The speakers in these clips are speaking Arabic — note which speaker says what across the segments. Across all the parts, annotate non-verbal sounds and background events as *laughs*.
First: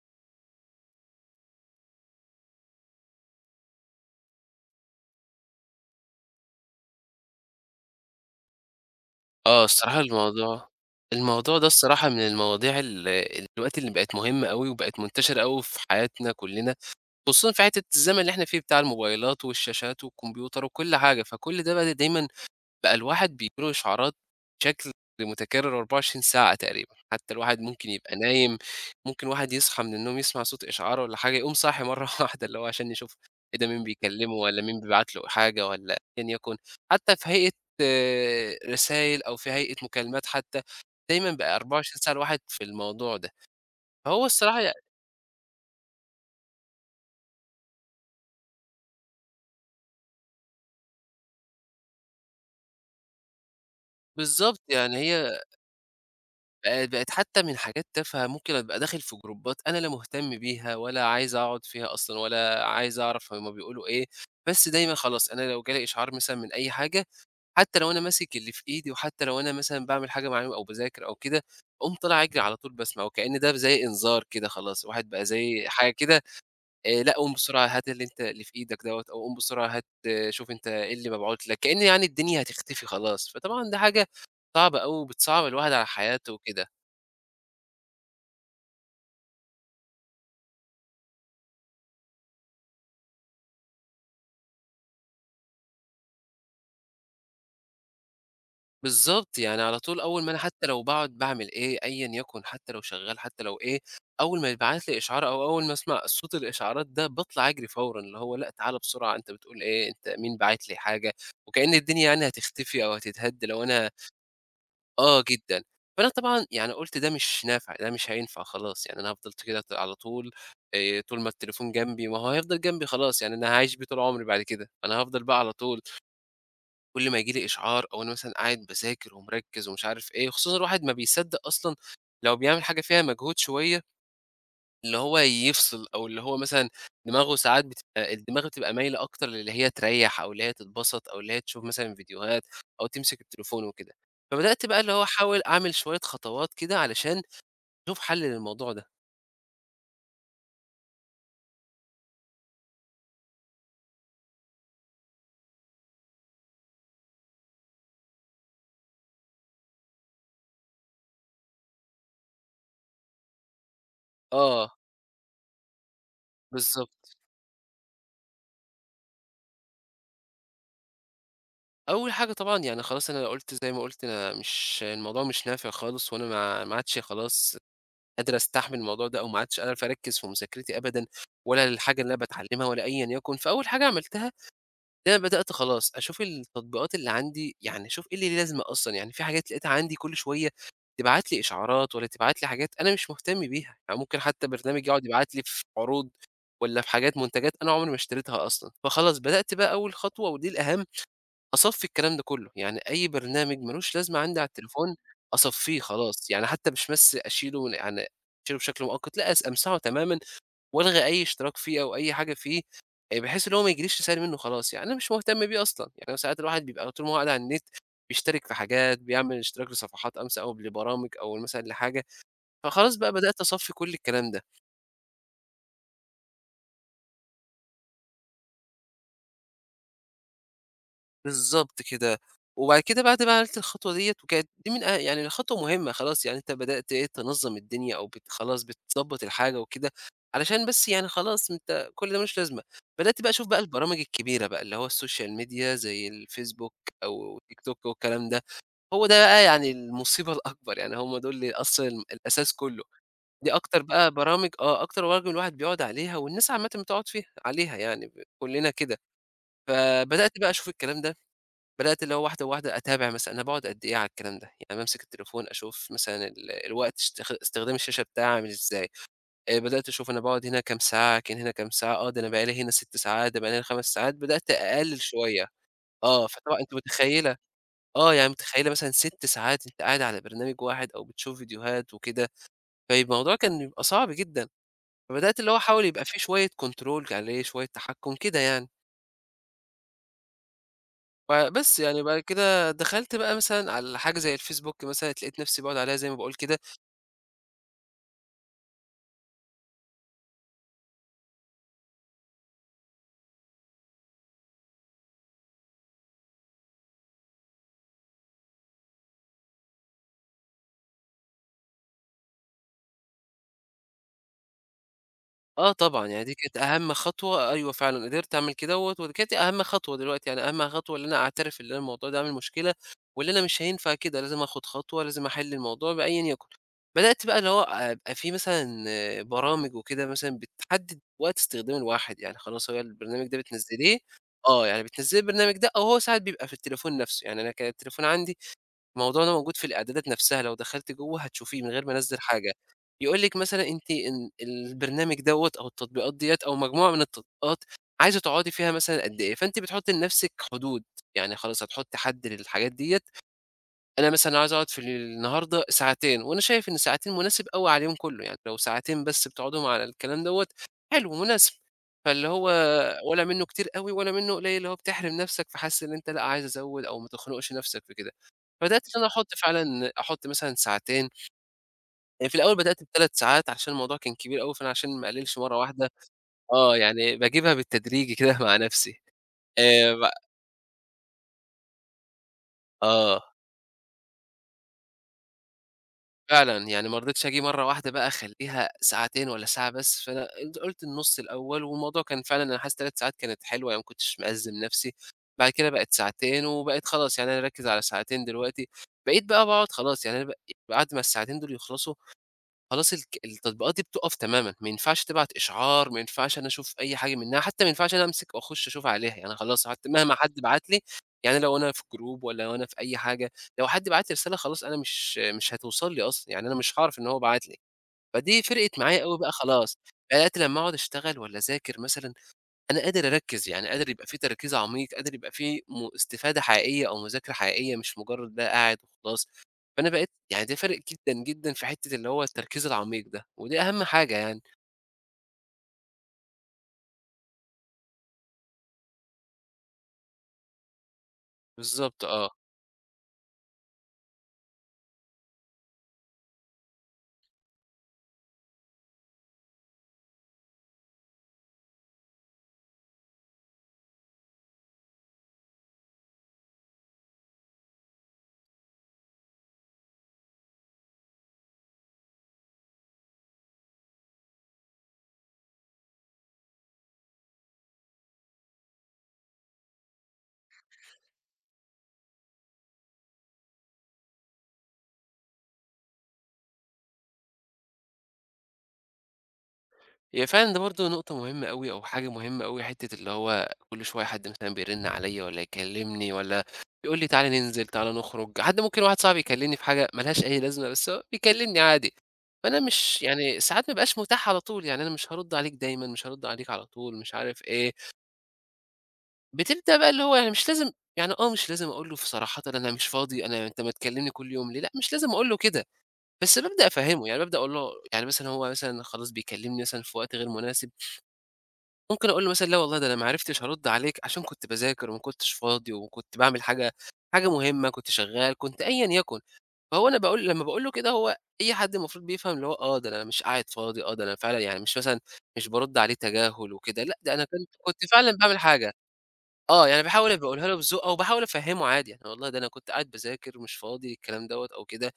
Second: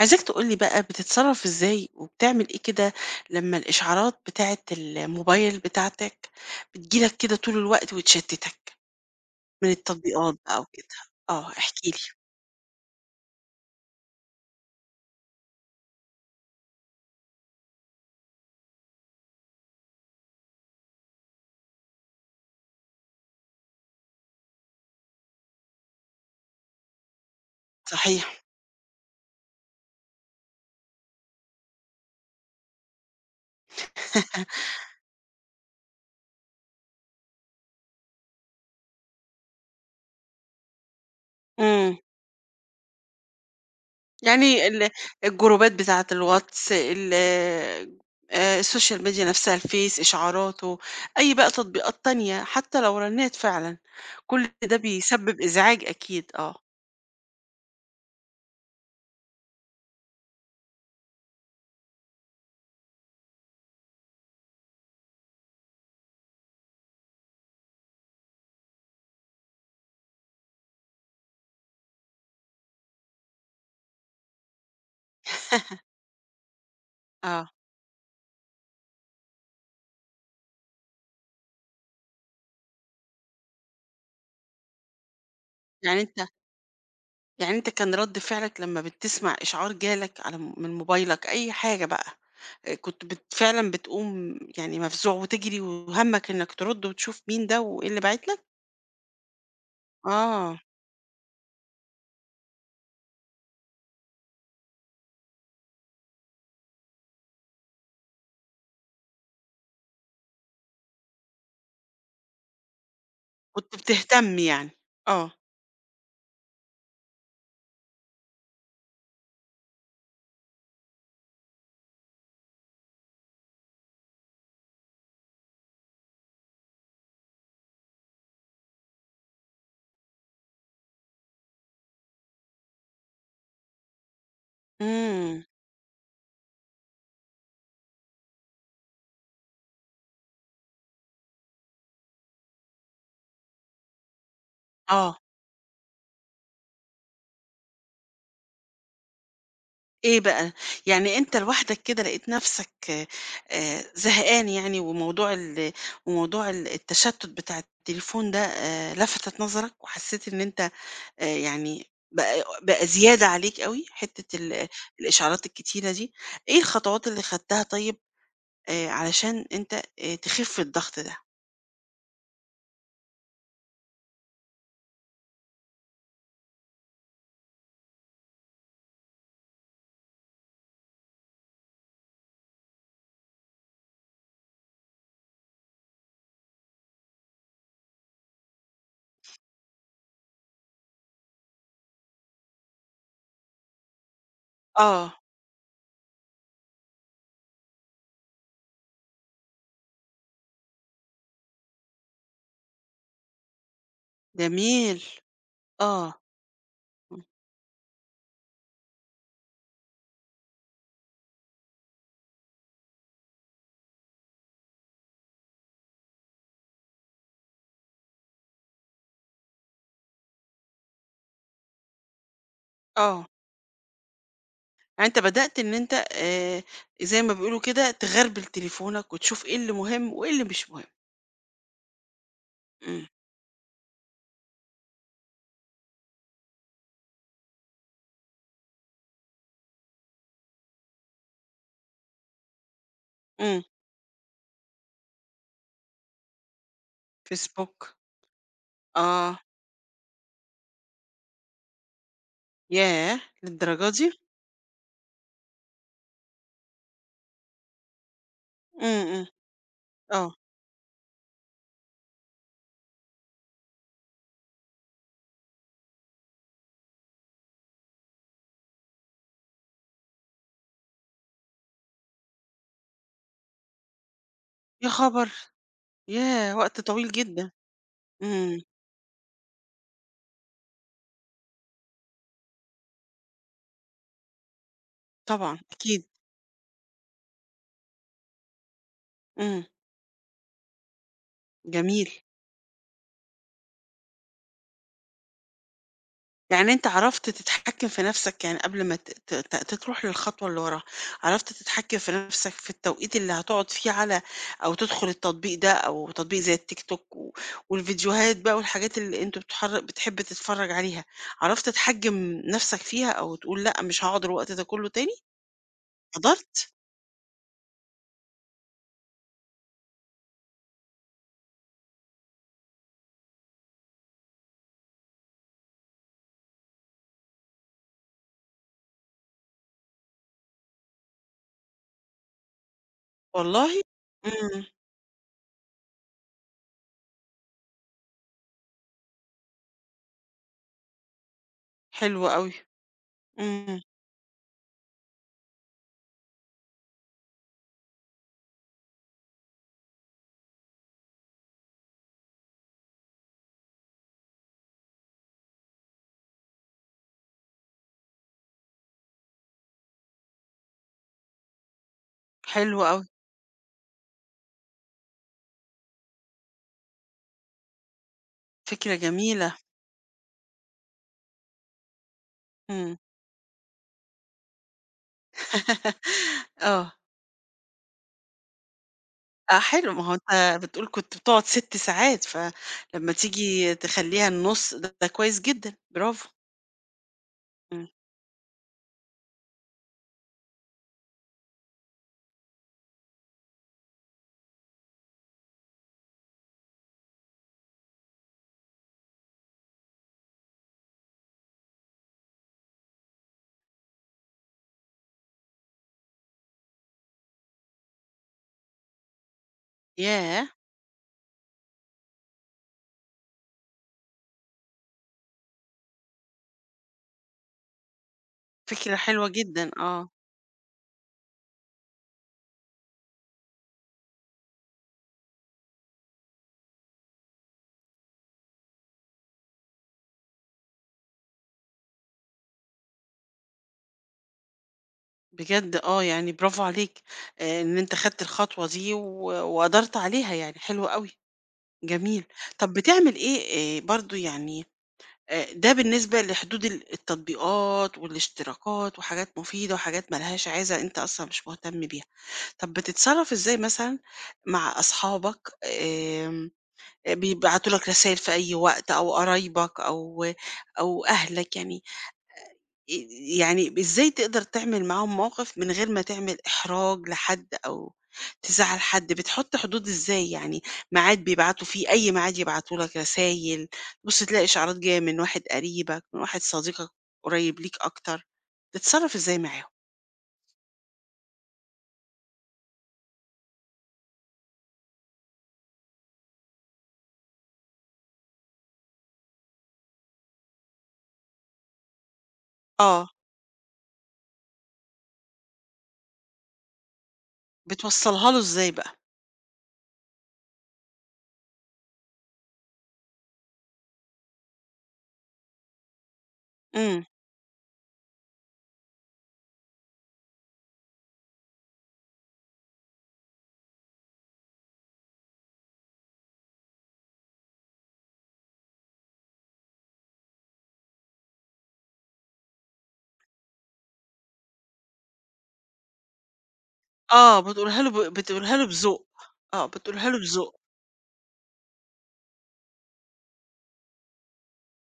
Speaker 1: عايزاك تقول لي بقى بتتصرّف إزاي، وبتعمل إيه كده لمّا الإشعارات بتاعة الموبايل بتاعتك بتيجي لك كده طول الوقت وتشتتك
Speaker 2: آه،
Speaker 1: من
Speaker 2: الصراحة
Speaker 1: التطبيقات بقى
Speaker 2: الموضوع
Speaker 1: وكده؟ آه،
Speaker 2: الموضوع ده
Speaker 1: احكِ لي.
Speaker 2: الصراحة من المواضيع دلوقتي اللي بقت مهمة أوي، وبقت منتشرة أوي في حياتنا كلّنا، خصوصًا في حتّة الزمن اللي إحنا فيه بتاع الموبايلات والشاشات والكمبيوتر وكل حاجة، فكل ده بقى دايمًا الواحد بييجي له إشعارات بشكل متكرر 24 ساعة تقريبًا، حتى الواحد ممكن يبقى
Speaker 1: صحيح.
Speaker 2: نايم، ممكن واحد يصحى من النوم يسمع صوت إشعار والّا حاجة يقوم صاحي مرّة *laughs* واحدة اللي هو عشان يشوف إيه ده مين بيكلمه والّا
Speaker 1: *laughs*
Speaker 2: مين بيبعت له حاجة والّا أيًا يكن، حتى في هيئة رسايل أو في هيئة مكالمات حتى، دايمًا بقى
Speaker 1: إمم.
Speaker 2: 24 ساعة الواحد في الموضوع ده. فهو الصراحة
Speaker 1: يعني الجروبات بتاعة الواتس، ال السوشيال ميديا نفسها، الفيس، إشعاراته، أي بقى تطبيقات تانية حتى لو رنّت فعلًا، كل
Speaker 2: بالضبط،
Speaker 1: ده
Speaker 2: يعني
Speaker 1: بيسبب
Speaker 2: هي
Speaker 1: إزعاج أكيد. آه،
Speaker 2: بقت حتى من حاجات تافهة ممكن أبقى داخل في جروبات أنا لا مهتم بيها ولا عايز أقعد فيها أصلًا ولا عايز أعرف هُم بيقولوا إيه، بس دايمًا خلاص أنا لو جالي إشعار مثلًا من أي حاجة، حتى لو أنا ماسك اللي في إيدي وحتى لو أنا مثلًا باعمل حاجة معينة أو باذاكر أو كده، أقوم طالع أجري على طول باسمع وكأن ده زي إنذار كده خلاص، الواحد بقى زي حاجة كده لأ قوم
Speaker 1: آه.
Speaker 2: بسرعة هات اللي أنت اللي في إيدك دوّة أو قوم بسرعة هات آه، شوف أنت إيه اللي مبعوت لك، كأن يعني الدنيا هتختفي خلاص، فطبعًا دي حاجة صعبة أوي وبتصعّب الواحد على
Speaker 1: يعني أنت
Speaker 2: حياته وكده.
Speaker 1: يعني أنت كان رد فعلك لمّا بتسمع إشعار جالك على م من موبايلك أي حاجة بقى، كنت فعلًا بتقوم يعني مفزوع وتجري وهمّك إنك ترد وتشوف مين ده وإيه اللي باعت لك؟
Speaker 2: بالضبط، يعني على طول أول ما أنا
Speaker 1: آه،
Speaker 2: حتى لو باقعد باعمل إيه، أيًا يكن حتى لو شغّال حتى لو إيه، أول ما يتبعت لي إشعار أو أول ما أسمع صوت الإشعارات ده باطلع أجري فورًا، اللي هو لأ تعالَ بسرعة أنت بتقول إيه، أنت مين باعت لي حاجة، وكأن الدنيا يعني هتختفي أو هتتهد لو
Speaker 1: كنت
Speaker 2: أنا
Speaker 1: بتهتم يعني،
Speaker 2: آه
Speaker 1: آه،
Speaker 2: جدًا. فأنا طبعًا يعني قُلت ده مش نافع، ده مش هينفع خلاص، يعني أنا فضلت كده على طول طول ما التليفون جنبي ما هو هيفضل جنبي خلاص، يعني أنا هاعيش بيه طول عمري بعد كده، أنا هافضل بقى على طول كل ما ييجي لي إشعار أو أنا مثلًا قاعد باذاكر ومركّز ومش عارف إيه، خصوصًا الواحد ما بيصدّق أصلًا لو بيعمل حاجة فيها مجهود شوية، اللي هو
Speaker 1: إمم،
Speaker 2: يفصل أو اللي هو مثلًا دماغه ساعات بتبقى الدماغ بتبقى مايلة أكتر للي هي تريّح أو اللي هي تتبسط أو اللي هي تشوف مثلًا فيديوهات أو تمسك التليفون وكده. فبدأت بقى اللي هو
Speaker 1: آه،
Speaker 2: أحاول أعمل شوية خطوات كده علشان أشوف حل للموضوع ده.
Speaker 1: إيه بقى؟ يعني أنت لوحدك كده لقيت نفسك زهقان يعني وموضوع التشتت بتاع التليفون ده لفتت نظرك وحسيت إن أنت يعني بقى بقى زيادة عليك أوي حتّة ال
Speaker 2: آه،
Speaker 1: الإشعارات الكتيرة دي، إيه الخطوات
Speaker 2: بالضبط.
Speaker 1: اللي خدتها طيب علشان أنت تخِف الضغط ده؟
Speaker 2: أول حاجة طبعًا يعني خلاص أنا قُلت زي ما قُلت أنا مش الموضوع مش نافع خالص وأنا ما عادش خلاص قادر أستحمل الموضوع ده أو ما عدتش عارف أركّز في مذاكرتي أبدًا ولا للحاجة اللي أنا باتعلّمها ولا أيًا يكن، فأول حاجة عملتها إن أنا بدأت خلاص أشوف التطبيقات اللي عندي، يعني أشوف إيه اللي ليه لازمة أصلًا، يعني في حاجات لقيتها عندي كل شوية تبعت لي إشعارات والّا تبعت لي حاجات أنا مش مهتم بيها، يعني ممكن حتى برنامج يقعد
Speaker 1: آه.
Speaker 2: يبعت لي في عروض والّا في حاجات منتجات أنا عمري ما اشتريتها أصلًا، فخلاص بدأت بقى أول خطوة ودي الأهم أصفّي الكلام ده كلّه، يعني أي برنامج ما لوش لازمة عندي على التليفون
Speaker 1: جميل،
Speaker 2: أصفّيه
Speaker 1: آه،
Speaker 2: خلاص، يعني حتى مش بس
Speaker 1: إمم،
Speaker 2: أشيله يعني أشيله بشكل مؤقت، لأ أمسحه تمامًا وألغي أي اشتراك فيه أو أي حاجة فيه، بحيث إن هو ما ييجيليش رسايل منّه خلاص، يعني أنا مش مهتم بيه أصلًا، يعني أنا ساعات الواحد بيبقى طول ما هو قاعد على النت بيشترك في حاجات، بيعمل اشتراك لصفحات أو لبرامج أو مثلًا لحاجة، فخلاص بقى
Speaker 1: آه،
Speaker 2: بدأت أصفّي كل الكلام ده.
Speaker 1: يعني أنت بدأت إن أنت زي ما بيقولوا كده تغربل تليفونك وتشوف إيه اللي مهم وإيه اللي مش مهم،
Speaker 2: بالضبط كده. وبعد كده
Speaker 1: إمم،
Speaker 2: بعد بقى عملت الخطوة ديّة وكانت دي من يعني خطوة مهمة خلاص، يعني أنت بدأت إيه، تنظّم الدنيا أو خلاص بتضبّط الحاجة وكده، علشان بس يعني خلاص أنت كل ده ما لوش لازمة. بدأت بقى أشوف بقى
Speaker 1: إمم،
Speaker 2: البرامج الكبيرة بقى، اللي هو السوشيال ميديا زي الفيسبوك أو تيك توك
Speaker 1: فيسبوك،
Speaker 2: والكلام ده، هو ده
Speaker 1: آه،
Speaker 2: بقى يعني المصيبة *laughs* الأكبر، يعني هم دول اللي أصلًا الأساس كُلّه.
Speaker 1: ياه!
Speaker 2: دي أكتر
Speaker 1: للدرجة
Speaker 2: بقى
Speaker 1: دي!
Speaker 2: برامج آه، أكتر برامج الواحد بيقعد عليها والناس عامةً بتقعد فيها عليها يعني كُلّنا كده.
Speaker 1: إمم، إمم،
Speaker 2: فبدأت
Speaker 1: آه،
Speaker 2: بقى أشوف الكلام ده بدأت اللي هو واحدة، واحدة أتابع مثلًا أنا باقعد قد إيه على الكلام ده، يعني بامسك التليفون أشوف مثلًا الوقت استخدام الشاشة بتاعي عامل إزاي، بدأت أشوف أنا باقعد هنا كام ساعة، كان هنا كام ساعة، آه، ده أنا بقى لي هنا 6 ساعات، ده بقى لي هنا 5 ساعات، بدأت
Speaker 1: يا
Speaker 2: أقلل
Speaker 1: خبر!
Speaker 2: شوية، آه،
Speaker 1: ياه!
Speaker 2: فطبعًا أنتِ
Speaker 1: وقت طويل
Speaker 2: متخيلة
Speaker 1: جدًا،
Speaker 2: آه، يعني
Speaker 1: إمم،
Speaker 2: متخيلة مثلًا 6 ساعات أنتِ قاعدة على برنامج واحد أو بتشوف فيديوهات وكده، فالموضوع كان بيبقى صعب جدًا، فبدأت اللي هو
Speaker 1: طبعًا
Speaker 2: أحاول يبقى
Speaker 1: أكيد،
Speaker 2: في شوية control عليه، شوية تحكم كده يعني.
Speaker 1: إمم.
Speaker 2: فبس يعني
Speaker 1: جميل.
Speaker 2: بعد كده دخلت بقى مثلًا على حاجة زي الفيسبوك مثلًا، لقيت نفسي باقعد عليها زي ما باقول كده.
Speaker 1: يعني أنت عرفت تتحكّم في نَفْسك، يعني قبل ما ت ت ت تروح للخطوة اللي وراها، عرفت تتحكّم في نَفْسك في التوقيت اللي هتقعد فيه أو تدخل التطبيق ده أو تطبيق زي الTikTok والفيديوهات بقى والحاجات اللي أنتم بتحب تتفرّج عليها، عرفت تحجّم نَفْسك فيها أو تقول لأ، مش هاقعد الوقت ده كُلّه تاني؟
Speaker 2: آه طبعًا، يعني دي كانت
Speaker 1: قدرت!
Speaker 2: أهم خطوة أيوه فعلًا، قدرت أعمل كدهوّة ودي كانت أهم خطوة دلوقتي، يعني أهم خطوة إن أنا أعترف إن أنا الموضوع ده عامل مشكلة، وإن أنا مش هينفع كده، لازم آخد خطوة، لازم أحل الموضوع بأيًا يكن. بدأت بقى اللي هو أبقى في مثلًا آه، برامج وكده مثلًا بتحدد وقت استخدام الواحد، يعني خلاص هو البرنامج ده
Speaker 1: والله!
Speaker 2: بتنزّليه
Speaker 1: إمم،
Speaker 2: آه، يعني بتنزّلي البرنامج ده أو هو ساعات بيبقى في التليفون نفسه، يعني أنا كان التليفون عندي الموضوع ده موجود في الإعدادات نفسها، لو دخلتِ جوّه هتشوفيه من غير ما أنزّل
Speaker 1: حلو أوي،
Speaker 2: حاجة، يقول لِك مثلًا
Speaker 1: إمم،
Speaker 2: أنتِ إن البرنامج دوّة أو التطبيقات ديّة أو مجموعة من التطبيقات عايزة تقعدي فيها مثلًا قد إيه، فأنتِ بتحطّي لنفسِك حدود، يعني خلاص هتحطّي حد للحاجات ديّة أنا مثلًا عايز أقعد في النهارده ساعتين، وأنا شايف إن ساعتين مناسب أوي على اليوم كله، يعني لو ساعتين بس بتقعدهم على الكلام دوّة حلو مناسب، فاللي هو
Speaker 1: حلو أوي،
Speaker 2: ولا منّه كتير أوي ولا منّه قليل، اللي هو بتحرم نفسك فحاسس إن أنت لأ عايز أزوّد أو ما تخنقش نفسك في كده، فبدأت
Speaker 1: فكرة
Speaker 2: إن أنا أحط
Speaker 1: جميلة،
Speaker 2: فعلًا أحط مثلًا ساعتين، يعني في الأول بدأت
Speaker 1: إمم،
Speaker 2: ب3 ساعات عشان الموضوع كان كبير أوي، فأنا عشان ما أقللش مرّة واحدة
Speaker 1: *laughs*
Speaker 2: آه،
Speaker 1: آه.
Speaker 2: يعني باجيبها بالتدريجي كده *laughs* مع نفسي
Speaker 1: آه حلو، ما
Speaker 2: ب
Speaker 1: هو أنت بتقول كنت بتقعد 6 ساعات، فلمّا
Speaker 2: آه.
Speaker 1: تيجي تخلّيها النُص ده كويس جدًا، برافو،
Speaker 2: فعلًا، يعني ما رضيتش آجي مرّة
Speaker 1: إمم،
Speaker 2: واحدة بقى أخلّيها ساعتين والّا ساعة بس، فأنا قلت النُص الأول، والموضوع كان فعلًا أنا حاسس 3 ساعات كانت حلوة، يعني ما كنتش مأزِّم نَفْسي، بعد كده بقت ساعتين، وبقيت خلاص يعني أنا راكز على ساعتين دلوقتي، بقيت بقى باقعد خلاص يعني أنا بعد ما الساعتين دول يخلصوا خلاص التطبيقات دي بتُقف تمامًا، ما ينفعش تبعت إشعار، ما ينفعش أنا أشوف أي حاجة منها، حتى ما ينفعش أنا أمسك وأخش أشوف عليها، يعني خلاص حتى مهما حد
Speaker 1: ياه!
Speaker 2: بعت لي يعني لو أنا في جروب والّا لو أنا في أي حاجة، لو حد بعت لي رسالة خلاص أنا مش هتوصل لي أصلًا، يعني أنا مش هاعرف إن هو بعت لي، فدي فرقت
Speaker 1: فكرة
Speaker 2: معايا أوي
Speaker 1: حلوة
Speaker 2: بقى
Speaker 1: جدًا،
Speaker 2: خلاص،
Speaker 1: آه،
Speaker 2: بدأت لمّا أقعد أشتغل والّا أذاكر مثلًا أنا قادر أركّز، يعني قادر يبقى في تركيز عميق، قادر يبقى في استفادة حقيقية أو مذاكرة حقيقية مش مجرّد بقى قاعد وخلاص، فأنا بقيت يعني ده فارق جدًا، جدًا في حتّة اللي هو التركيز العميق ده، ودي أهم حاجة يعني،
Speaker 1: بجد آه، يعني برافو عليك، إن أنت خدت الخطوة دي وقدرت عليها يعني، حلو أوي،
Speaker 2: بالضبط
Speaker 1: جميل.
Speaker 2: آه.
Speaker 1: طب بتعمل إيه برضه يعني ده بالنسبة لحدود التطبيقات والاشتراكات وحاجات مفيدة وحاجات ما لهاش عازة أنت أصلًا مش مهتم بيها. طب بتتصرّف إزاي مثلًا مع أصحابك بيبعتوا لك رسايل في أي وقت أو قرايبك أو أهلك يعني يعني إزاي تقدر تعمل معاهم موقف من غير ما تعمل إحراج لحد أو تزعّل حد، بتحُط حدود إزاي يعني ميعاد بيبعتوا فيه أي ميعاد يبعتوا لك رسايل، تبُص تلاقي إشعارات جاية من واحد قريبك، من واحد صديقك قريب ليك أكتر، بتتصرّف إزاي معاهم؟
Speaker 2: هي فعلًا ده برضه نقطة مهمة أوي أو حاجة مهمة أوي، حتّة اللي هو كل شوية حد مثلًا بيرن عليّا والّا يكلمني والّا يقول لي تعالَ ننزل، تعالَ نخرج، حد ممكن واحد صاحبي يكلمني في حاجة ما لهاش أي لازمة، بس هو بيكلمني عادي، فأنا مش
Speaker 1: آه،
Speaker 2: يعني ساعات ما بابقاش متاح على طول، يعني أنا مش هارُد عليك دايمًا، مش هارُد عليك على طول، مش عارف إيه،
Speaker 1: بتوصّلها له إزاي بقى؟
Speaker 2: بتبدأ بقى اللي هو يعني مش لازم يعني مش لازم أقول له صراحةً أنا مش فاضي، أنت ما تكلمني كل يوم ليه، لأ مش لازم أقول له كده، بس بابدأ
Speaker 1: إمم.
Speaker 2: أفهّمه، يعني بابدأ أقول له يعني مثلًا هو مثلًا خلاص بيكلمني مثلًا في وقت غير مناسب ممكن أقول له مثلًا لا والله ده أنا ما عرفتش هارُد عليك عشان كنت باذاكر وما كنتش فاضي وكنت باعمل حاجة مهمة، كنت شغّال، كنت أيًا يكن. فهو أنا باقول لمّا باقول له كده هو أي حد المفروض بيفهم اللي هو آه، ده أنا مش قاعد فاضي، آه، ده أنا فعلًا يعني مش مثلًا مش بارُد عليه تجاهل وكده، لأ ده أنا
Speaker 1: آه،
Speaker 2: كنت كنت فعلًا باعمل
Speaker 1: بتقولها له
Speaker 2: حاجة.
Speaker 1: بذوق، آه،
Speaker 2: آه، يعني
Speaker 1: بتقولها
Speaker 2: باحاول
Speaker 1: له
Speaker 2: أبقى أقولها
Speaker 1: بذوق،
Speaker 2: له بذوق أو باحاول أفهّمه عادي، يعني والله ده أنا كنت قاعد باذاكر ومش فاضي الكلام دوّة أو كده.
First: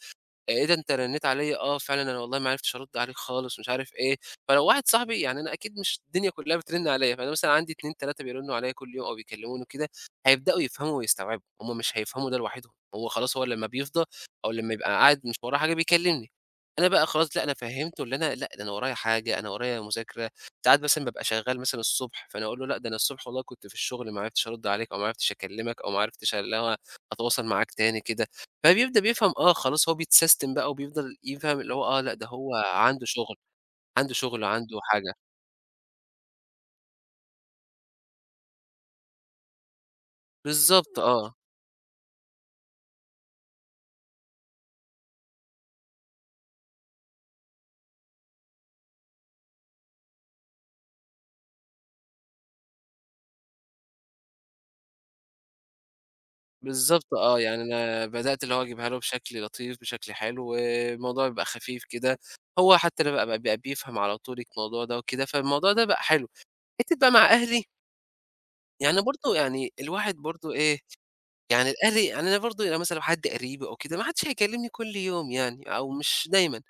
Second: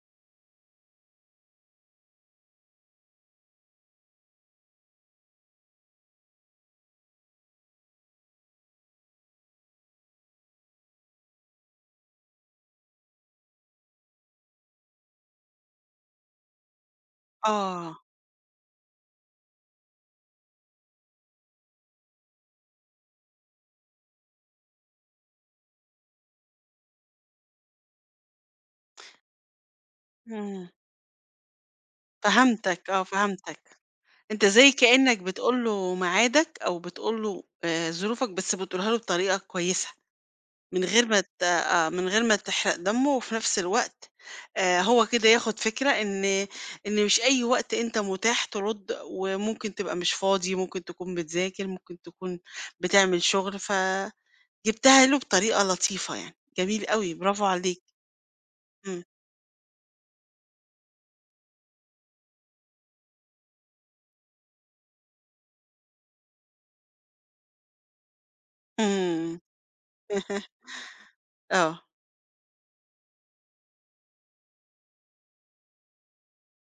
Speaker 2: إيه ده أنت رنّيت عليّا، آه فعلًا أنا والله ما عرفتش أرُد عليك خالص ومش عارف إيه، فلو واحد صاحبي يعني أنا أكيد مش الدنيا كلّها بترن عليّا، فأنا مثلًا عندي 2، 3 بيرنّوا عليّا كل يوم أو بيكلّموني وكده، هيبدأوا يفهموا ويستوعبوا، هُم مش هيفهموا ده لوحدهم، هو خلاص هو لمّا بيفضى أو لمّا يبقى قاعد مش وراه حاجة بيكلّمني، أنا بقى خلاص لأ أنا
Speaker 1: آه،
Speaker 2: فهّمته اللي أنا لأ ده أنا ورايا حاجة، أنا ورايا مذاكرة، ساعات مثلًا بابقى شغّال مثلًا الصبح، فأنا أقول له لأ ده أنا الصبح والله كنت في الشغل ما عرفتش أرُد عليك أو ما عرفتش أكلّمك أو ما عرفتش اللي هو أتواصل معاك تاني كده، فبيبدأ بيفهم آه، خلاص هو بيتسيستم
Speaker 1: إمم،
Speaker 2: بقى وبيفضل يفهم اللي هو آه، لأ ده هو
Speaker 1: فهمتك، آه،
Speaker 2: عنده شغل،
Speaker 1: فهمتك،
Speaker 2: عنده شغل
Speaker 1: أنت زي
Speaker 2: وعنده حاجة.
Speaker 1: كإنك بتقول له ميعادك أو بتقول له ظروفك بس بتقولها له بطريقة كويسة، من
Speaker 2: بالضبط
Speaker 1: غير ما
Speaker 2: آه،
Speaker 1: ت آه، من غير ما تحرق دمه، وفي نفس الوقت هو كده ياخد فكرة إن مش أي وقت أنت متاح ترد، وممكن تبقى مش فاضي، ممكن تكون بتذاكر، ممكن تكون بتعمل شغل، فجبتها له بطريقة لطيفة يعني، جميل
Speaker 2: بالضبط
Speaker 1: أوي،
Speaker 2: آه،
Speaker 1: برافو
Speaker 2: يعني
Speaker 1: عليك.
Speaker 2: أنا بدأت اللي هو أجيبها له
Speaker 1: إمم،
Speaker 2: بشكل لطيف، بشكل حلو، الموضوع بيبقى خفيف كده، هو حتى اللي بقى بيفهم على طول الموضوع ده وكده، فالموضوع ده بقى حلو. حتّة بقى مع أهلي، يعني برضه
Speaker 1: إمم،
Speaker 2: يعني الواحد برضه
Speaker 1: *laughs*
Speaker 2: إيه، يعني
Speaker 1: آه،
Speaker 2: الأهل يعني أنا برضه يعني مثلًا لو حد قريبي أو كده ما حدش هيكلمني كل يوم يعني أو مش دايمًا.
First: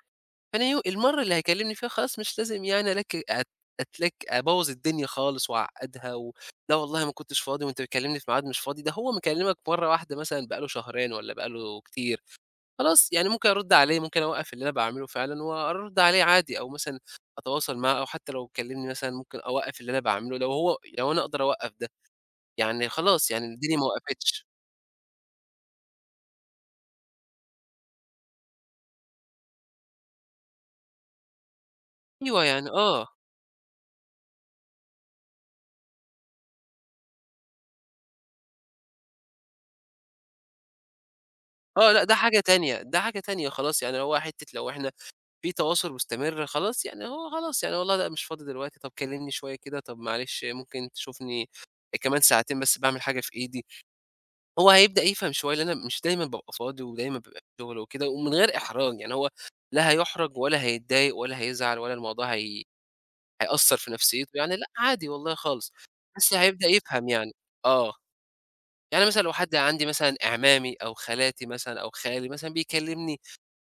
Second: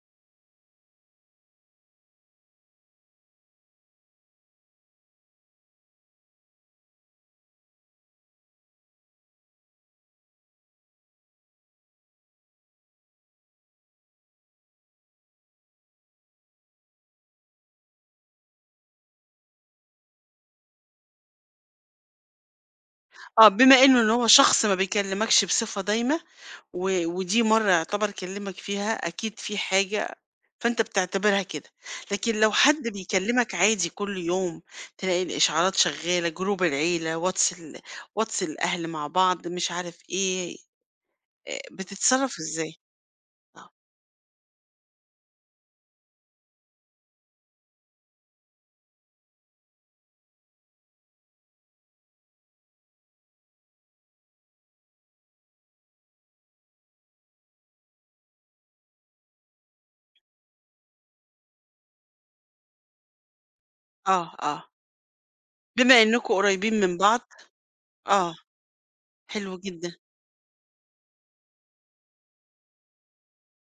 Speaker 2: فأنا المَرّة اللي هيكلّمني فيها خلاص مش لازم يعني ألك أت أتلك أبوّظ الدنيا خالص وأعقّدها و "لا والله ما كنتش فاضي وأنت بتكلّمني في ميعاد مش فاضي." ده هو مكلّمك مرّة واحدة مثلًا بقى له شهرين والّا بقى له كتير، خلاص يعني ممكن أرُد عليه، ممكن أوقّف اللي أنا باعمله فعلًا وأرُد عليه عادي أو مثلًا أتواصل معاه أو حتّى لو كلّمني مثلًا ممكن أوقّف اللي أنا باعمله لو هو لو أنا أقدر أوقّف ده، يعني خلاص يعني
Speaker 1: آه، بما
Speaker 2: الدنيا ما
Speaker 1: إنه إن هو
Speaker 2: وقفتش.
Speaker 1: شخص ما بيكلمكش بصفة دايمة ودي مرّة يعتبر كلمك فيها، أكيد في حاجة فأنت بتعتبرها كده، لكن
Speaker 2: أيوه
Speaker 1: لو
Speaker 2: يعني
Speaker 1: حد
Speaker 2: آه،
Speaker 1: بيكلمك عادي كل يوم، تلاقي الإشعارات شغالة، جروب العيلة، واتس الأهل مع بعض، مش عارف إيه،
Speaker 2: آه لأ ده
Speaker 1: بتتصرّف
Speaker 2: حاجة
Speaker 1: إزاي؟
Speaker 2: تانية، ده حاجة تانية
Speaker 1: آه،
Speaker 2: خلاص يعني لو هو حتّة لو إحنا في تواصل مستمر خلاص يعني هو خلاص يعني والله لأ مش فاضي دلوقتي، طب كلمني شوية كده، طب معلش ممكن تشوفني كمان ساعتين بس باعمل حاجة في إيدي، هو هيبدأ يفهم شوية لإن أنا مش دايمًا بابقى فاضي ودايمًا بابقى في شغل وكده ومن غير إحراج، يعني هو لا هيُحرج ولا هيتضايق ولا هيزعل ولا الموضوع هيأثّر في نفسيته
Speaker 1: آه،
Speaker 2: يعني لأ
Speaker 1: آه،
Speaker 2: عادي والله خالص،
Speaker 1: بما إنكم
Speaker 2: بس هيبدأ
Speaker 1: قريبين من
Speaker 2: يفهم
Speaker 1: بعض
Speaker 2: يعني، آه،
Speaker 1: آه،
Speaker 2: يعني مثلًا لو حد
Speaker 1: حلو
Speaker 2: عندي
Speaker 1: جدًا،
Speaker 2: مثلًا أعمامي أو خالاتي مثلًا أو خالي مثلًا بيكلمني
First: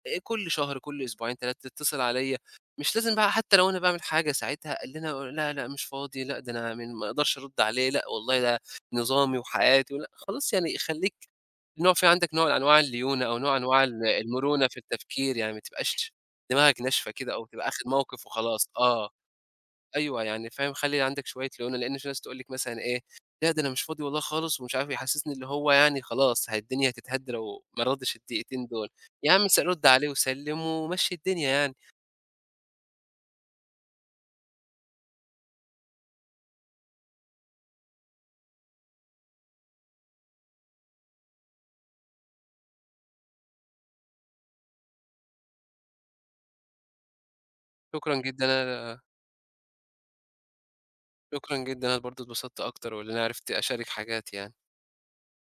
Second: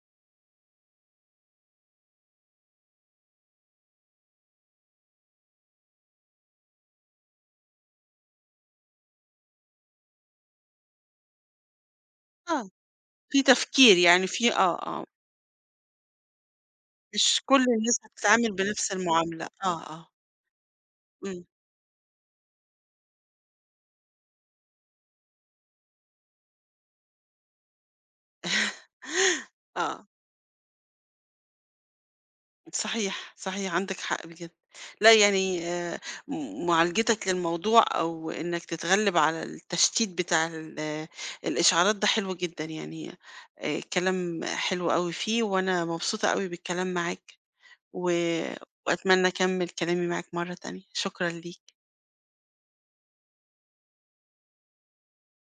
Speaker 2: كل شهر، كل أسبوعين، 3 تتصل عليّا، مش لازم بقى حتى لو أنا باعمل حاجة ساعتها قال لنا لأ، لأ مش فاضي، لأ ده أنا من ما أقدرش أرُد عليه، لأ والله ده نظامي وحياتي ولأ خلاص يعني خلّيك نوع في عندك نوع من
Speaker 1: آه،
Speaker 2: أنواع الليونة أو
Speaker 1: في
Speaker 2: نوع من أنواع
Speaker 1: تفكير يعني في
Speaker 2: المرونة في
Speaker 1: آه، آه.
Speaker 2: التفكير، يعني ما تبقاش دماغك ناشفة كده
Speaker 1: مش
Speaker 2: أو
Speaker 1: كل
Speaker 2: تبقى آخد
Speaker 1: الناس
Speaker 2: موقف
Speaker 1: هتتعامل
Speaker 2: وخلاص،
Speaker 1: بنفس
Speaker 2: آه.
Speaker 1: المعاملة، آه، آه،
Speaker 2: أيوه، يعني فاهم، خلّي عندك
Speaker 1: إمم،
Speaker 2: شوية ليونة، لإن في ناس تقول لِك مثلًا إيه، "لأ ده أنا مش فاضي والله خالص." ومش عارف يحسّسني اللي هو يعني خلاص الدنيا هتتهد لو ما ردّش الدقيقتين دول، يا عم رُد
Speaker 1: آه،
Speaker 2: عليه وسلِّم ومشّي الدنيا يعني،
Speaker 1: صحيح، صحيح عندِك حق بجد، لا يعني م معالجتك للموضوع أو إنك تتغلب على التشتيت بتاع ال آه، الإشعارات ده حلو جدًا يعني، كلام حلو أوي فيه، وأنا مبسوطة أوي بالكلام معاك، و
Speaker 2: شكرًا جدًا أنا
Speaker 1: وأتمنى أكمّل كلامي معاك مرّة تانية، شكرًا
Speaker 2: شكرًا
Speaker 1: ليك.
Speaker 2: جدًا أنا برضه اتبسطت أكتر وإن أنا عرفت أشارك حاجات يعني.